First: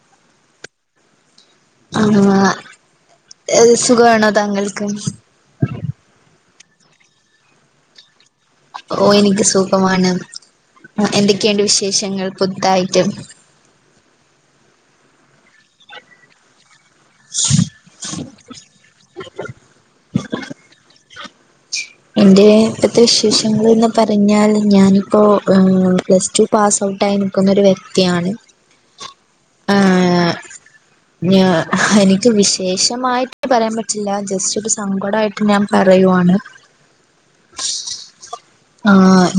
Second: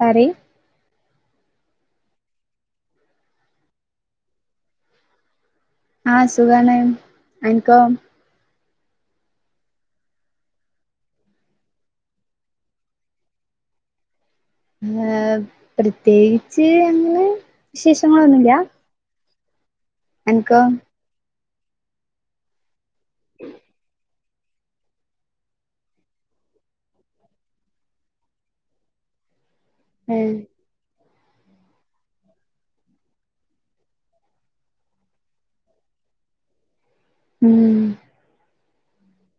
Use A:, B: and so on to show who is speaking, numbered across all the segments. A: പറി
B: ആ സുഖവാണോ താങ്കൾക്ക്
A: ആഹ്‌ സുഖാണ് അൻക്കോ
B: ഓ എനിക്ക് സൂഖമാണ് എന്തൊക്കെയണ്ട് വിശേഷങ്ങൾ പുതിതായിട്ട്
A: ഏ പ്രത്യേകിച്ച് അങ്ങനെ വിശേഷങ്ങളൊന്നുല്ല്യ എൻക്കോ?
B: എന്റെ ഇപ്പോഴത്തെ വിശേഷങ്ങന്ന് പറഞ്ഞാൽ ഞാനിപ്പോ പ്ലസ്ടു പാസ് ഔട്ടായി നിൽക്കുന്നൊരു വ്യക്തിയാണ് ആഹ്
A: ഏഹ്
B: ഞാ എനിക്ക് വിശേഷമായിട്ട് പറയാൻ പറ്റില്ല ജസ്റ്റ് ഒരു സങ്കടയിട്ട് ഞാൻ പറയുവയാണ് [unintelligible]
A: ഉം
B: ആ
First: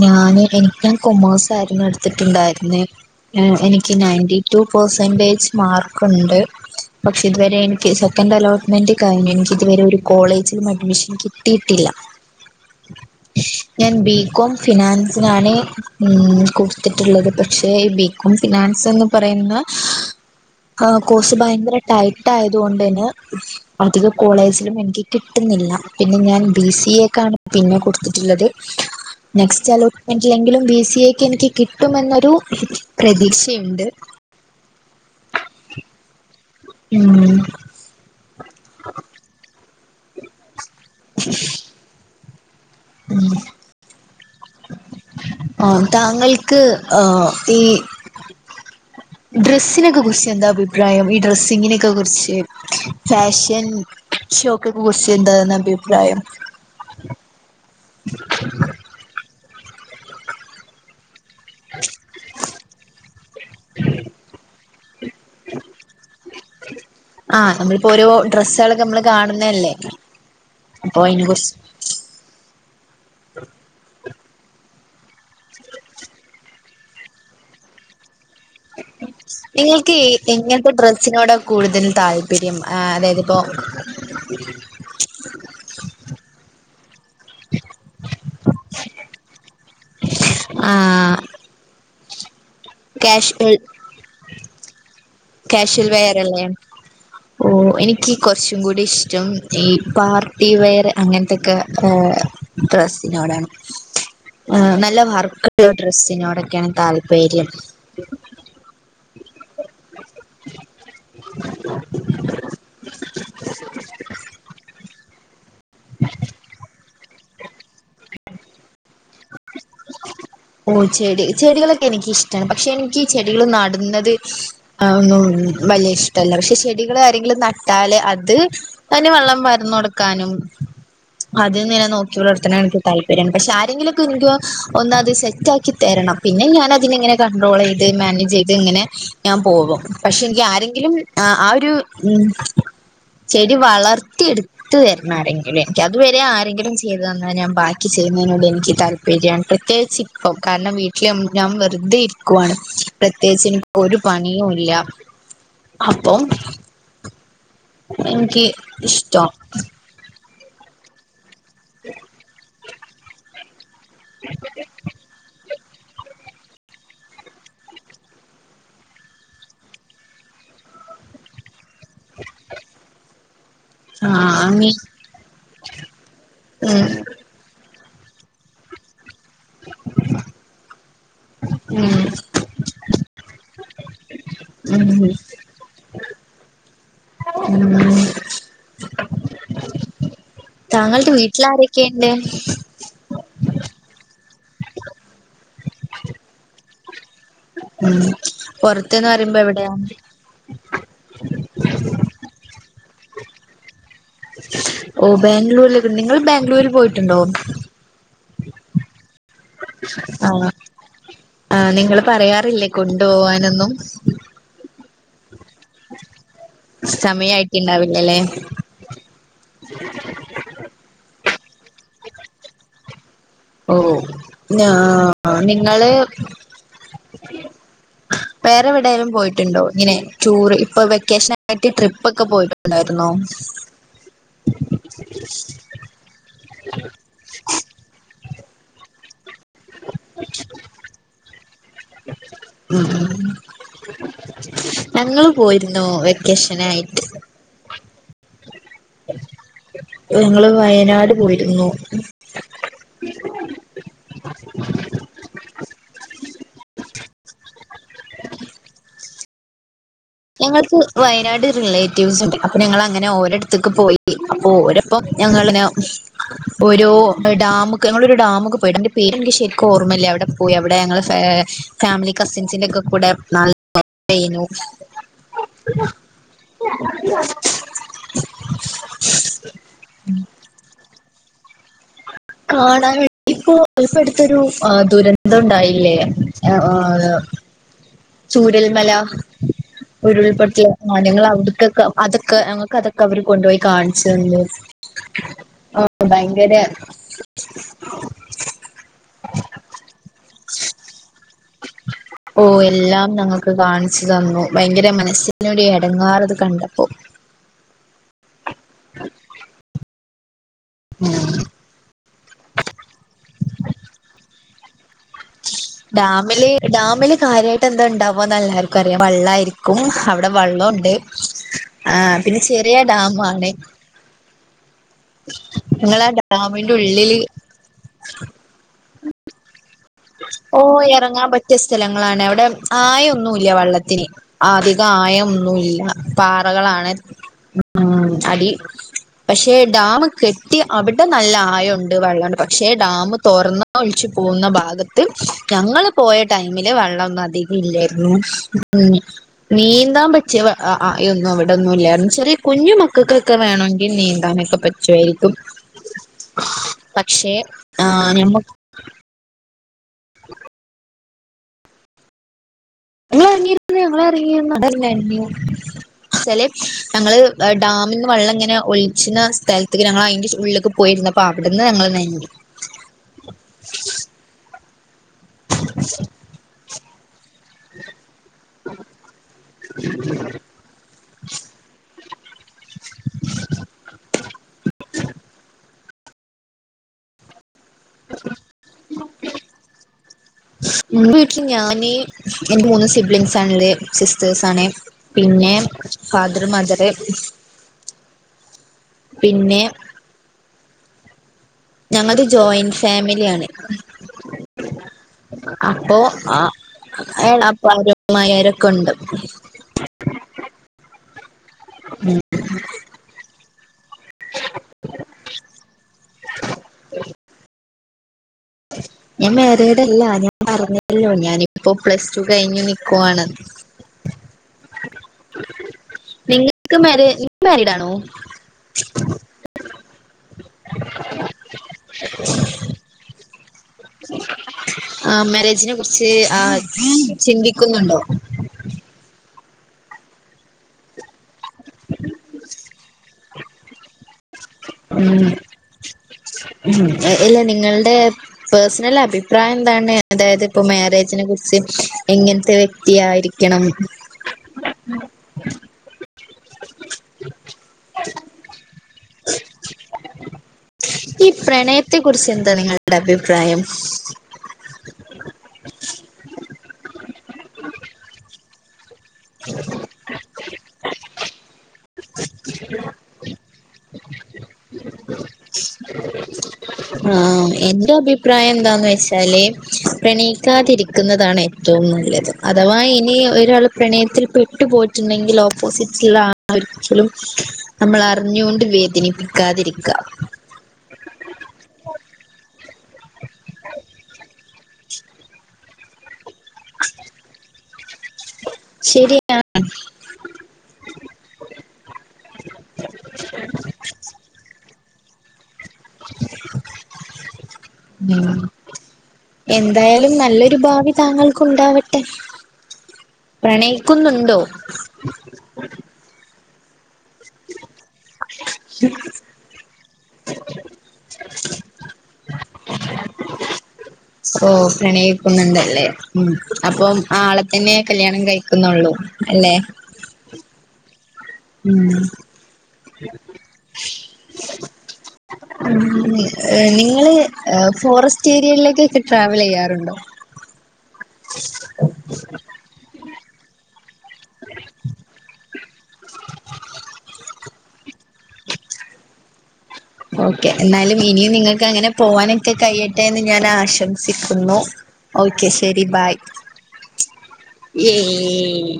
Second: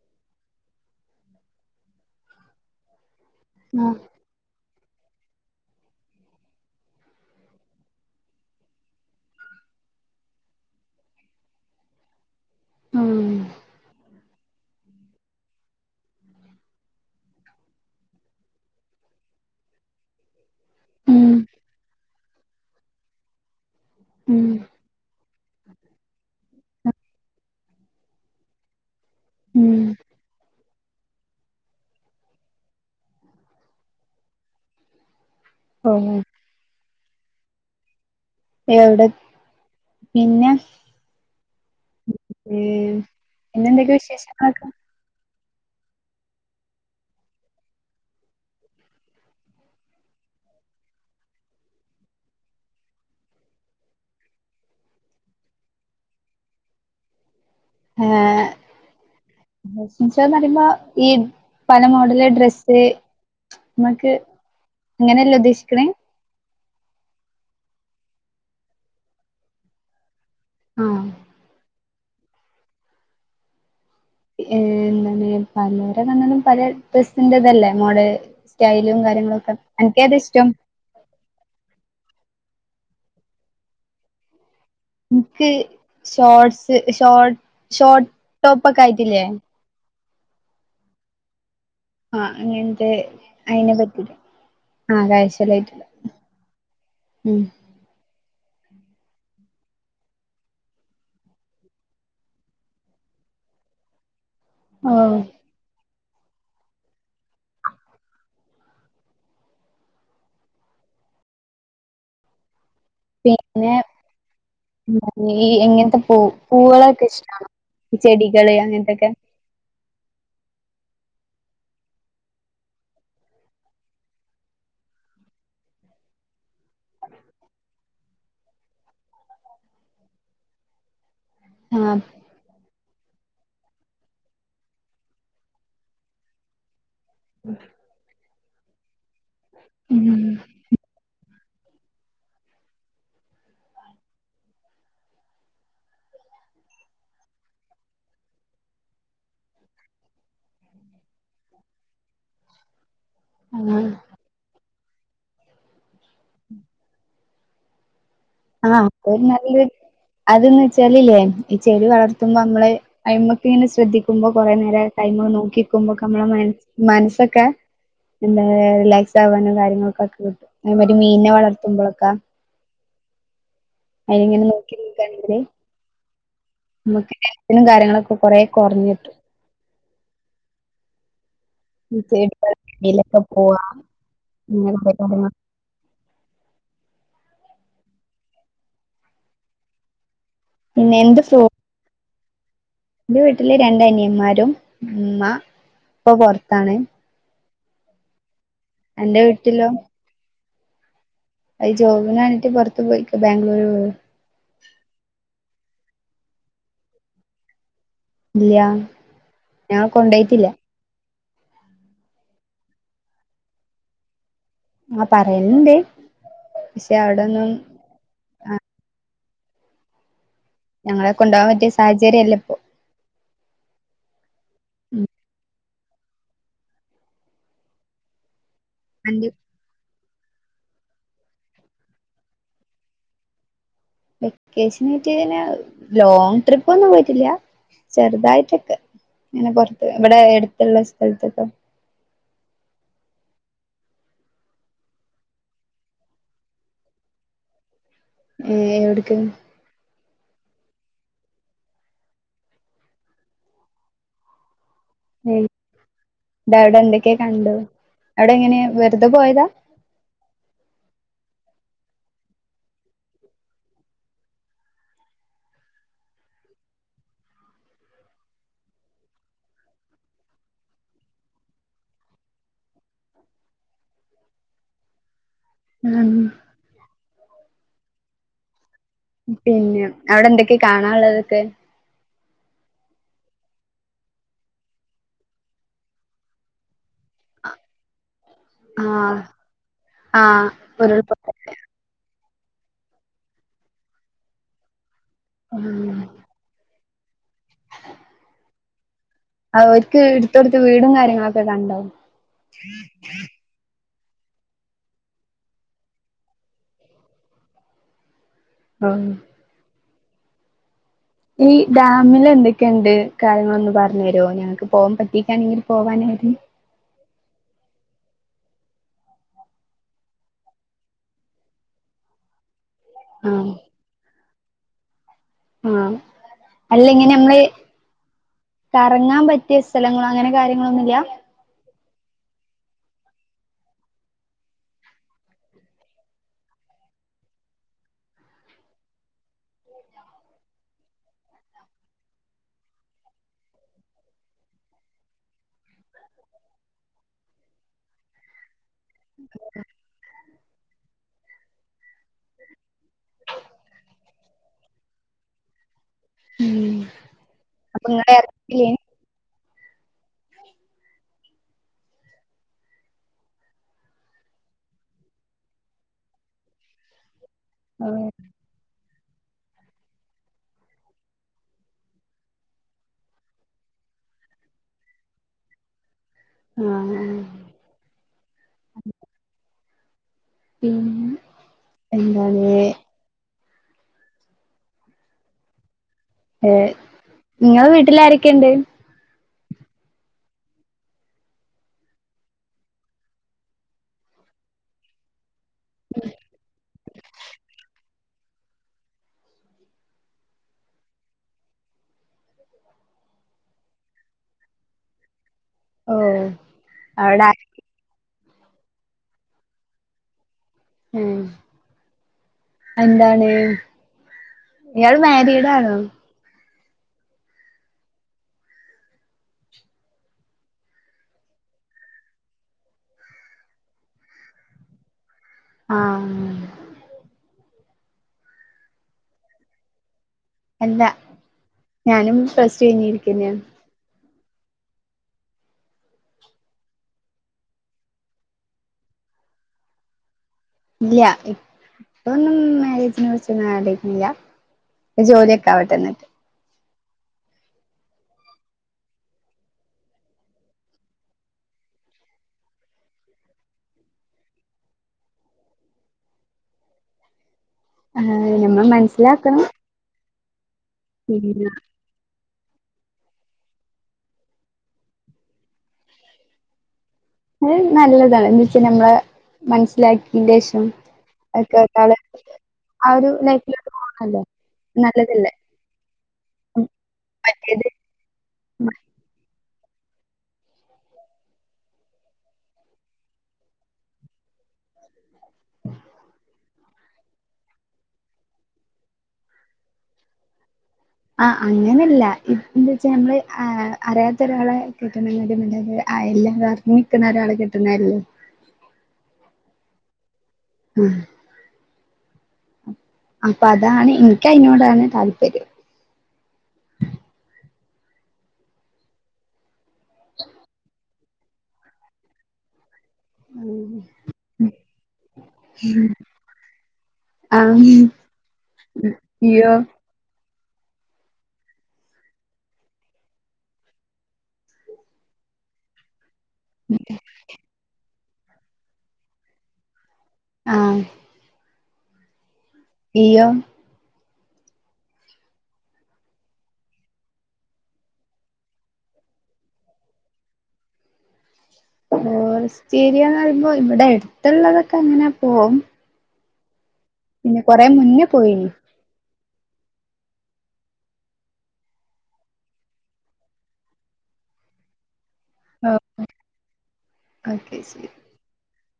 B: ഞാന് എനിക്ക് കൊമേഴ്സ് ആയിരുന്നു എടുത്തിട്ടുണ്ടായിരുന്നേ എനിക്ക്
A: ആഹ്
B: നയന്റി ടു പെർസെന്റേജ് മാർക്ക്ണ്ട് പക്ഷെ ഇതുവരെ എനിക്ക് സെക്കൻഡ് അലോട്ട്മെന്റ് കഴിഞ്ഞു എനിക്ക് ഇതുവരെ ഒരു കോളേജിലും അഡ്മിഷൻ കിട്ടിയിട്ടില്ല
A: ഉം
B: ഞാൻ ബികോം ഫിനാൻസിനാണ് കൊടുത്തിട്ടുള്ളത് പക്ഷേ ബി കോം ഫിനാൻസ് എന്ന് പറയുന്ന ആ
A: ഉം
B: കോഴ്സ് ഭയങ്കര ടൈറ്റ് ആയത് കൊണ്ട് തന്നെ അധിക
A: ഉം
B: കോളേജിലും എനിക്ക് കിട്ടുന്നില്ല പിന്നെ ഞാൻ ബി സി എക്കാണ് പിന്നെ കൊടുത്തിട്ടുള്ളത് നെക്സ്റ്റ്
A: ഉം
B: അലോട്ട്മെന്റിലെങ്കിലും ബി സി എക്ക് എനിക്ക് കിട്ടുമെന്നൊരു പ്രതീക്ഷയുണ്ട്
A: ഓ
B: ഉം
A: എവിടെ പിന്നെ
B: [inaudible]
A: ഇ പിന്നെന്തൊക്കെയാ വിശേഷങ്ങൾക്കെ
B: ആ താങ്കൾക്ക് ആ ഈ ഡ്രസ്സിനൊക്കെ കുറിച്ച് എന്താ അഭിപ്രായം ഈ ഡ്രസ്സിങ്ങിനൊക്കെ കുറിച്ച് ഫാഷൻ ഷോക്കക്കെ കുറിച്ച് എന്താെന്ന് അഭിപ്രായം
A: ഹന്ന് പറയുമ്പോ ഈ പല മോഡലില് ഡ്രസ്സ് മ്മക്ക് അങ്ങനെല്ല ഉദ്ദേശിക്കണേ
B: ആഹ നമ്മളിപ്പോ ഓരോ ഡ്രെസ്സകുകളൊക്കെ നമ്മള് കാണുന്നതല്ലേ അപ്പോ
A: ആഹ്
B: അയ്ന കൊറ്ച്ച്
A: ഏ എന്താണ് പലരെകണാലും പല ഡ്രസ്സ്ൻ്റതല്ലേ മോഡല്
B: നിങ്ങൾക്ക് ഇങ്ങനത്തെ ഡ്രസ്സിനോട് കൂടുതലും താല്പര്യം അതായതിപ്പോ
A: ഇൻക്ക് ഷോർട്സ് ഷോർ ഷോട്ട് ടോപ്പൊകായിട്ടില്ലേ
B: ആഹ്
A: ആഹ് അങ്ങനത്തെ
B: കാഷ്വൽ
A: അയിനേ പറ്റി [unintelligible]
B: ക്യാഷാൽ വെയറ് അല്ലാണ്
A: ഉം
B: ഓ എനി ക്ക് കൊറച്ചും കൂടി ഇഷ്ടം ഈ പാർട്ടി വെയറ് അങ്ങനത്തെക്ക്യ ഡ്രസ്സിനോടാണ് ആഹ് നല്ലാ
A: ഓഹ്
B: വർക്ക് ഒള്ളാ ഡ്രസ്സിനോടൊക്ക്യയാണ് താല്പര്യം [unintelligible]
A: പിന്നെ ഈ [unintelligible] ഇങ്ങാനത്തെ പൂ പൂവാളൊക്കെ ഇഷ്ടണാ ചെടികള് അങ്ങനത്തൊക്കെ
B: [unintelligible] ഓ ചെടി ചെടികളൊക്കെ എനിക്ക് ഇഷ്ടാണ് പശേ എനിക്ക് ഈ ചെടികള് നട്ന്നത് ആഹ് ഒന്നും വല്ല്യായ ഇഷ്ടല്ലാ പശേ ചെടികള് ആരാങ്കിലും നട്ടാലേ അത് അയ്ന് വെള്ളം പരന്ന് കൊട്ക്കാനും അത് ഇങ്ങനെ
A: ആഹ്
B: നോക്കി വളർത്താളാണ എനിക്ക് താല്പര്യം പശേ ആരാങ്കിലും [unintelligible] ഒന്ന് അത് സെറ്റക്കി തരണം പിന്നെ ഞാനേ ഇങ്ങനെ കണ്ട്രോള് ചെയ് മാനേജ് ചെയ്ത് ഇങ്ങനെ ഞാൻ പോകും
A: ഉം
B: പശേയെങ്കി ആരാങ്കിലും ആഹ് ഒരു ഉം ചെടി വളർത്തിയേട് എത്ത് തേരം ആരാങ്കിലും എനിക്ക് അത് വേരെ ആരെങ്കിലും ചെയ്തു തന്നാ ഞാൻ ബാക്കി ചെയ്യ്ന്നതിനോട് എനിക്ക് [unintelligible] പ്രതോകിച്ച് ഇപ്പാം കാരണം വീ ട്ടിലും ഞാൻ വെറുതെ ഇരിക്കുവയാണ് പ്രത്യേകിച്ച് എനിക്ക്
A: ആഹ്
B: ഒര് പണിയും ഇല്ല്യാ അപ്പോ എനിക്ക്
A: ആഹാ
B: ഇഷ്ടം
A: [unintelligible] അത് എന്ന് വെച്ചാല് ഈ ചെടി വളർത്ത്മ്പോ നമ്മളെ അ്മ [unintelligible] ശ്രദ്ധിക്ക്മ്പോ കൊററെ നേരം ടൈം നോക്കിനിക്കുമ്പാക്കൂം ഞമ്മാടേ മനസ്സൊക്കേ എന്തായ് റിലാക്സ് ആവാനോ കാര്യങ്ങളൊക്കെ ഒക്കെ പറ്റും [unintelligible] ഒര് മീനിനെ വളർത്ത്മ്പോളാക്കെ
B: ആ
A: അയ്ന ഇങ്ങനെ
B: ഉം
A: നോക്കി നിൽക്കാന്നെങ്കിൽ മ്മക്ക് നും കാര്യങ്ങളൊക്കെ കൊറെ കൊറഞ്ട്ടും
B: [inaudible] ഉം
A: [unintelligible] പ്പുവാ
B: ഉം ഉം
A: പിന്നെ
B: താങ്കൾടെ
A: എന്ത് ഫ്രൂ
B: വീട്ട്ല് ആരൊക്കെ ഇണ്ട്
A: എന്റെ വീട്ട്ല് രണ്ട് അനിയന്മാരും ഉമ്മാ ഉപ്പ പൊറത്താണ്
B: മ് പൊറത്ത്ന്ന്
A: അന്റെ
B: പറിബ എവടെയാ
A: വീട്ടിലോ? അയ് ജോബിന് വേണ്ടിട്ട് പോറത്ത് പോയ്ക്കാ ബാംഗ്ലൂരു
B: ഓ ബാംഗ്ലൂരിലൊക്ക നിങ്ങള് ബാംഗ്ലൂര് പോയിട്ട് ണ്ടോ
A: ഇല്ല്യാ
B: ആഹ് ആഹ് നിങ്ങള് പറയാറില്ലേ കൊണ്ട് പോവാനൊന്നും
A: ആഹ് പറയല്ണ്ട്
B: സമയായിട്ട് ഇണ്ടാവില്ലാ ല്ലേ
A: ഞങ്ങളേ കൊണ്ടൊവാ പറ്റേ സാഹചര്യ അല്ലാ ഇപ്പോ
B: ഓ ആഹ് നിങ്ങള് വേറെ എവിടെലും
A: അന്റെ
B: പോയിട്ട് ഇണ്ടോ ഇങ്ങനെ ടൂറ് ഇപ്പൊ വെക്കേഷന് ആയിട്ട് ട്രിപ്പ് ഒക്കെ പോയിട്ട് ഇണ്ടായിര്ന്നോ
A: വെക്കേഷന് ആയിട്ട് ങ്ങനെ ലോങ് ട്രിപ്പോന്നും പോയിട്ടില്ല ചെറുതായിട്ടൊക്കെ ഇങ്ങനെ പൊറത്ത് ഇവടെ എട്‌ത്ത്‌ള്ള സ്ഥലത്തൊക്കെ
B: [inaudible] ഞങ്ങള് പോയിര്ന്നു വെക്കേഷനായിട്ട്
A: ഏ എവ്ട്ക്ക്
B: ഞങ്ങള് വയനാട് പോയ്ര്ന്നു
A: ഉം അവടെ എന്തൊക്കെ കണ്ടു അവിടെ എങ്ങനെയാ വെറുത പോയതാ
B: ഞങ്ങൾക്ക് വയനാട് റിലേറ്റീവ്സ് ഇണ്ട് അപ്പൊ ഞങ്ങൾ അങ്ങനെ ഓരോട്ത്ത്ക്ക് പോയി അപ്പോ ഓരോ പ്പം [unintelligible] ഒരു ഡാമ്ക്ക് ഞങ്ങളൊരു ഡാ മ്ക്ക് പോയി ഐന്റെ പേര് എനിക്ക് ശരിക്ക് ഓർമ്മല്ല അവടെ പോയി അവിടെ ഞങ്ങള് ഫാ ഫാമിലി കസിൻസിന്റെ ഒക്കെ കൂടെ നല്ല [unintelligible]
A: [unintelligible]
B: [inaudible]
A: പിന്നെ അവടെ എന്തൊക്കെ കാണാള്ളതൊക്കെ
B: കാണാൻ ഇപ്പൊ ഇപ്പ അടുത്തൊരു ആ ദുരന്തം ണ്ടായില്ലേ ചൂരൽമല
A: ആഹ് ആഹ്
B: ഉരുൾപൊട്ടൽ ഞങ്ങൾ
A: ഉരുൾപൊട്ടൽ
B: അവ്ട്ക്കൊക്ക അതൊക്കെ ഞങ്ങൾക്ക് അതൊക്കെ അവര് കൊണ്ടൊയി കാണിച്ചന്നു
A: ഉം
B: ഭയ ങ്കര
A: ഓര്ക്ക് ഇട്തൊട്ത്തട വീടും കാര്യങ്ങളൊക്കെ കണ്ടോ
B: ഓ എല്ലാം ഞങ്ങക്ക് കാണിച്ച് തന്നു ഭയങ്കര മനസ്സിനൊര് എടങ്ങാറത് കണ്ടപ്പോ
A: ആഹ് ഈ ഡാമിൽ എന്തൊക്കെണ്ട് കാര്യങ്ങ ളൊന്ന് പറഞ്ഞേരേ ഞങ്ങക്ക് പോവാ പറ്റ [unintelligible]
B: ഡാമ്‌ല് ഡാമില് കാര്യയിട്ട് എന്താ ഇണ്ടാവാന്ന് എല്ലാർക്കും അറിയാം വള്ള ആരിക്കും അവടെ വള്ളുണ്ട് ആഹ് പിന്ന ചെറിയ ഡാമാണ്
A: ആഹ് ആഹ്
B: ഞങ്ങളാ ഡാമിന്റെ
A: അല്ല എങ്ങനെ
B: ഉള്ളില്
A: നമ്മള് കറങ്ങാ പ റ്റിയ സ്ഥലങ്ങളോ അങ്ങനെ കാര്യങ്ങളൊന്നുല്ല
B: പറ്റേ സ്ഥലങ്ങളാണ് അവടെ ആയ ഒന്നുല്ല വള്ളത്തിന് അധിക ആയംമൊന്നുമില്ല പാറകളാണ്. ആഹ്. അടി പക്ഷേ ഡാമ് കെട്ടി അവിടെ നല്ല ആയോണ്ട്. വെള്ളണ്ട്. പക്ഷേ ഡാം തൊറന്ന ഒല്ച്ച് പോകുന്ന ഭാഗത്ത് ഞങ്ങള് പോയ ടൈമില് വെള്ളം ഒന്നും അധികം ഇല്ലയിരുന്നു ഉം നീന്താൻ പ ച്ച് ആഹ് ആഹ് യൊന്നും അവിടോന്നും ഇല്ലായിരുന്നു. ചെറ്യാ കുഞ്ഞു മക്കൾക്കൊക്കെ വേണമെങ്കിൽ നീന്താനൊക്കെ പറ്റുവായിരിക്കും.
A: ഉം
B: പക്ഷെ
A: അപ്പൊ
B: ആ
A: നിങ്ങളെ
B: ഞമ്മ
A: ഇറക്കില്ലേ
B: ഇങ്ങള് എറങ്ങിടത്തന്നെ ഞങ്ങളും എറങ്ങ്യേന്നാല് [unintelligible] ച്ചാല് ഞങ്ങള് ഡാമിന്ന്
A: ആഹ്
B: വെള്ളംങ്ങന ഒല്ച്ച്ണ സ്ഥലത്ത്ക്ക് ഞങ്ങൾ അയിന്റെ ഉള്ളിക്ക് പോയിര്ന്നപ്പോ അവിടുന്ന് ഞങ്ങള് നെൻഞ്ഞു
A: ആഹ് ആഹ് പിന്നേ എന്താണ്? ഏഹ് ഇങ്ങളെ വീട്ടില് ആരൊക്കെയുണ്ട്?
B: ന്റെ വീട്ടില് ഞാന് എന്റെ മൂന്ന് സിബ്ലിങ്സ് ആണ്ള്ള്. സിസ്റ്റേഴ്സ് ആണ്. പിന്നെ ഫാദറ് മദറ് പിന്നെ ഞങ്ങത് ജോയിന്റ് ഫാമില്യാണ് അപ്പോ
A: ഓഹ്
B: ആഹ്
A: അവിടെ
B: ഏഹ് അവിര് അമ്മായ്യാരൊക്കുണ്ട്
A: ഏഹ് എന്താണ്? ഇയാള് മാരീഡാണോ?
B: ഞാൻ മേരീഡല്ല ഞാൻ പറഞ്ഞല്ലോ ഞാനിപ്പോ പ്ലസ് ടു കഴിഞ്ഞു നിക്കുവാണ്.
A: ആഹ്
B: നിങ്ങ്‌ക്ക് മാരി നിങ്ങള് മാരീഡ് ആണോ?
A: അല്ല ഞാനും പ്ലസ് ടു കഴിഞ്ഞിരിക്കന്നാണ്.
B: ആ മാരേജിനെ കുറിച്ച് ആ ചിന്തിക്കുന്നുണ്ടോ?
A: ഇല്ല ഇപ്പന്നും മേരേജിനെ കുറിച്ചോന്നും ആലോയ്ക്കുന്നില്ല
B: ഉം. ഉം. ഇല്ല നിങ്ങൾടെ പേഴ്സണൽ അഭിപ്രായം എന്താണ്? അതായത് ഇപ്പ മാരേജിനെ കുറിച്ച് എങ്ങനത്തെ വ്യക്തിയായിരി ക്കണം [unintelligible]
A: ആഹ് നമ്മളെ മനസ്സിലാക്കണം
B: ഈ
A: പിന്നെ
B: പ്രണയത്തെ കുറിച്ച് എന്താ നിങ്ങളുടെ അഭിപ്രായം?
A: അത് നല്ലതാണ് എന്ന്‌വെച്ചാ നമ്മളെ മനസ്സിലാക്കിന്റേഷം അത് കേട്ടാള് ആഹ് ഒര് നേക്കിലൊക്കെ പോണതല്ലേ? നല്ലതല്ലേ?
B: ആഹ് ആഹ്
A: മറ്റേത്
B: എന്റെ അഭി പ്രായ എന്താന്ന് വെച്ചാല് പ്രണയിക്കാതിരിക്കുന്നതാണ് ഏറ്റവും നല്ലത്. അഥവാ ഇനി ഒരാള് പ്രണയത്തിൽ പെട്ടു പോയിട്ടുണ്ടെങ്കിൽ ഓപ്പോസിറ്റ്ള്ള ആ ളെ ഒരിക്കലും നമ്മള് അറിഞ്ഞുകൊണ്ട് വേദനിപ്പിക്കാതിരിക്ക
A: ആഹ് അങ്ങനല്ല. ഇത് എന്ത് വെച്ചാ ഞമ്മള് ആഹ് അറിയാത്ത ഒരാളെ കെട്ടുന്നതിണേക്കാട്ടിം നല്ലതല്ലേ? അയ്ലെ [unintelligible] നിക്കുന്ന ഒരാളെ കെട്ടുന്നേ അല്ലേ?
B: ശരിനാ
A: ആഹ് അപ്പ അതാണ് എനിക്ക് അയിനോടാണ് താല്പര്യം.
B: ഉം എന്തായാലും നല്ലൊരു ഭാവി താങ്കൾക്ക് ഉണ്ടാവട്ടെ പ്രണയിക്കുന്നുണ്ടോ?
A: ഉം ആന്നോ ഇയോ
B: [unintelligible] ഓ പ്രണയിക്കുന്നുണ്ടല്ലേ മം അപ്പോ ആളെ തന്നെ കല്യാണം കഴിക്കുന്നുള്ളൂ അല്ലെ
A: ആഹ്
B: ഉം
A: ഇയോ
B: നിങ്ങള് ഹ് ഫോറസ്റ്റ് ഏരിയിലോക്ക് ട്രാവൽ ചെയ്യാറുണ്ടോ [unintelligible]
A: ഫോറസ്റ്റ് ഏരിയന്ന് പറയുമ്പോ ഇവിടെ അടുത്തുള്ളതൊക്കെ അങ്ങനെ പോവും പിന്നെ കൊറെ മുന്നേ പോയിന്
B: ഓക്കെ എന്നാലും ഇനിയും നിങ്ങൾക്ക് അങ്ങനെ പോകാനൊക്കെ കഴിയട്ടെ എന്ന് ഞാൻ ആശംസിക്കുന്നു ഓക്കെ
A: ഓ
B: ശരി ബായ്
A: ഓക്കെ ശരി.
B: ഏയ്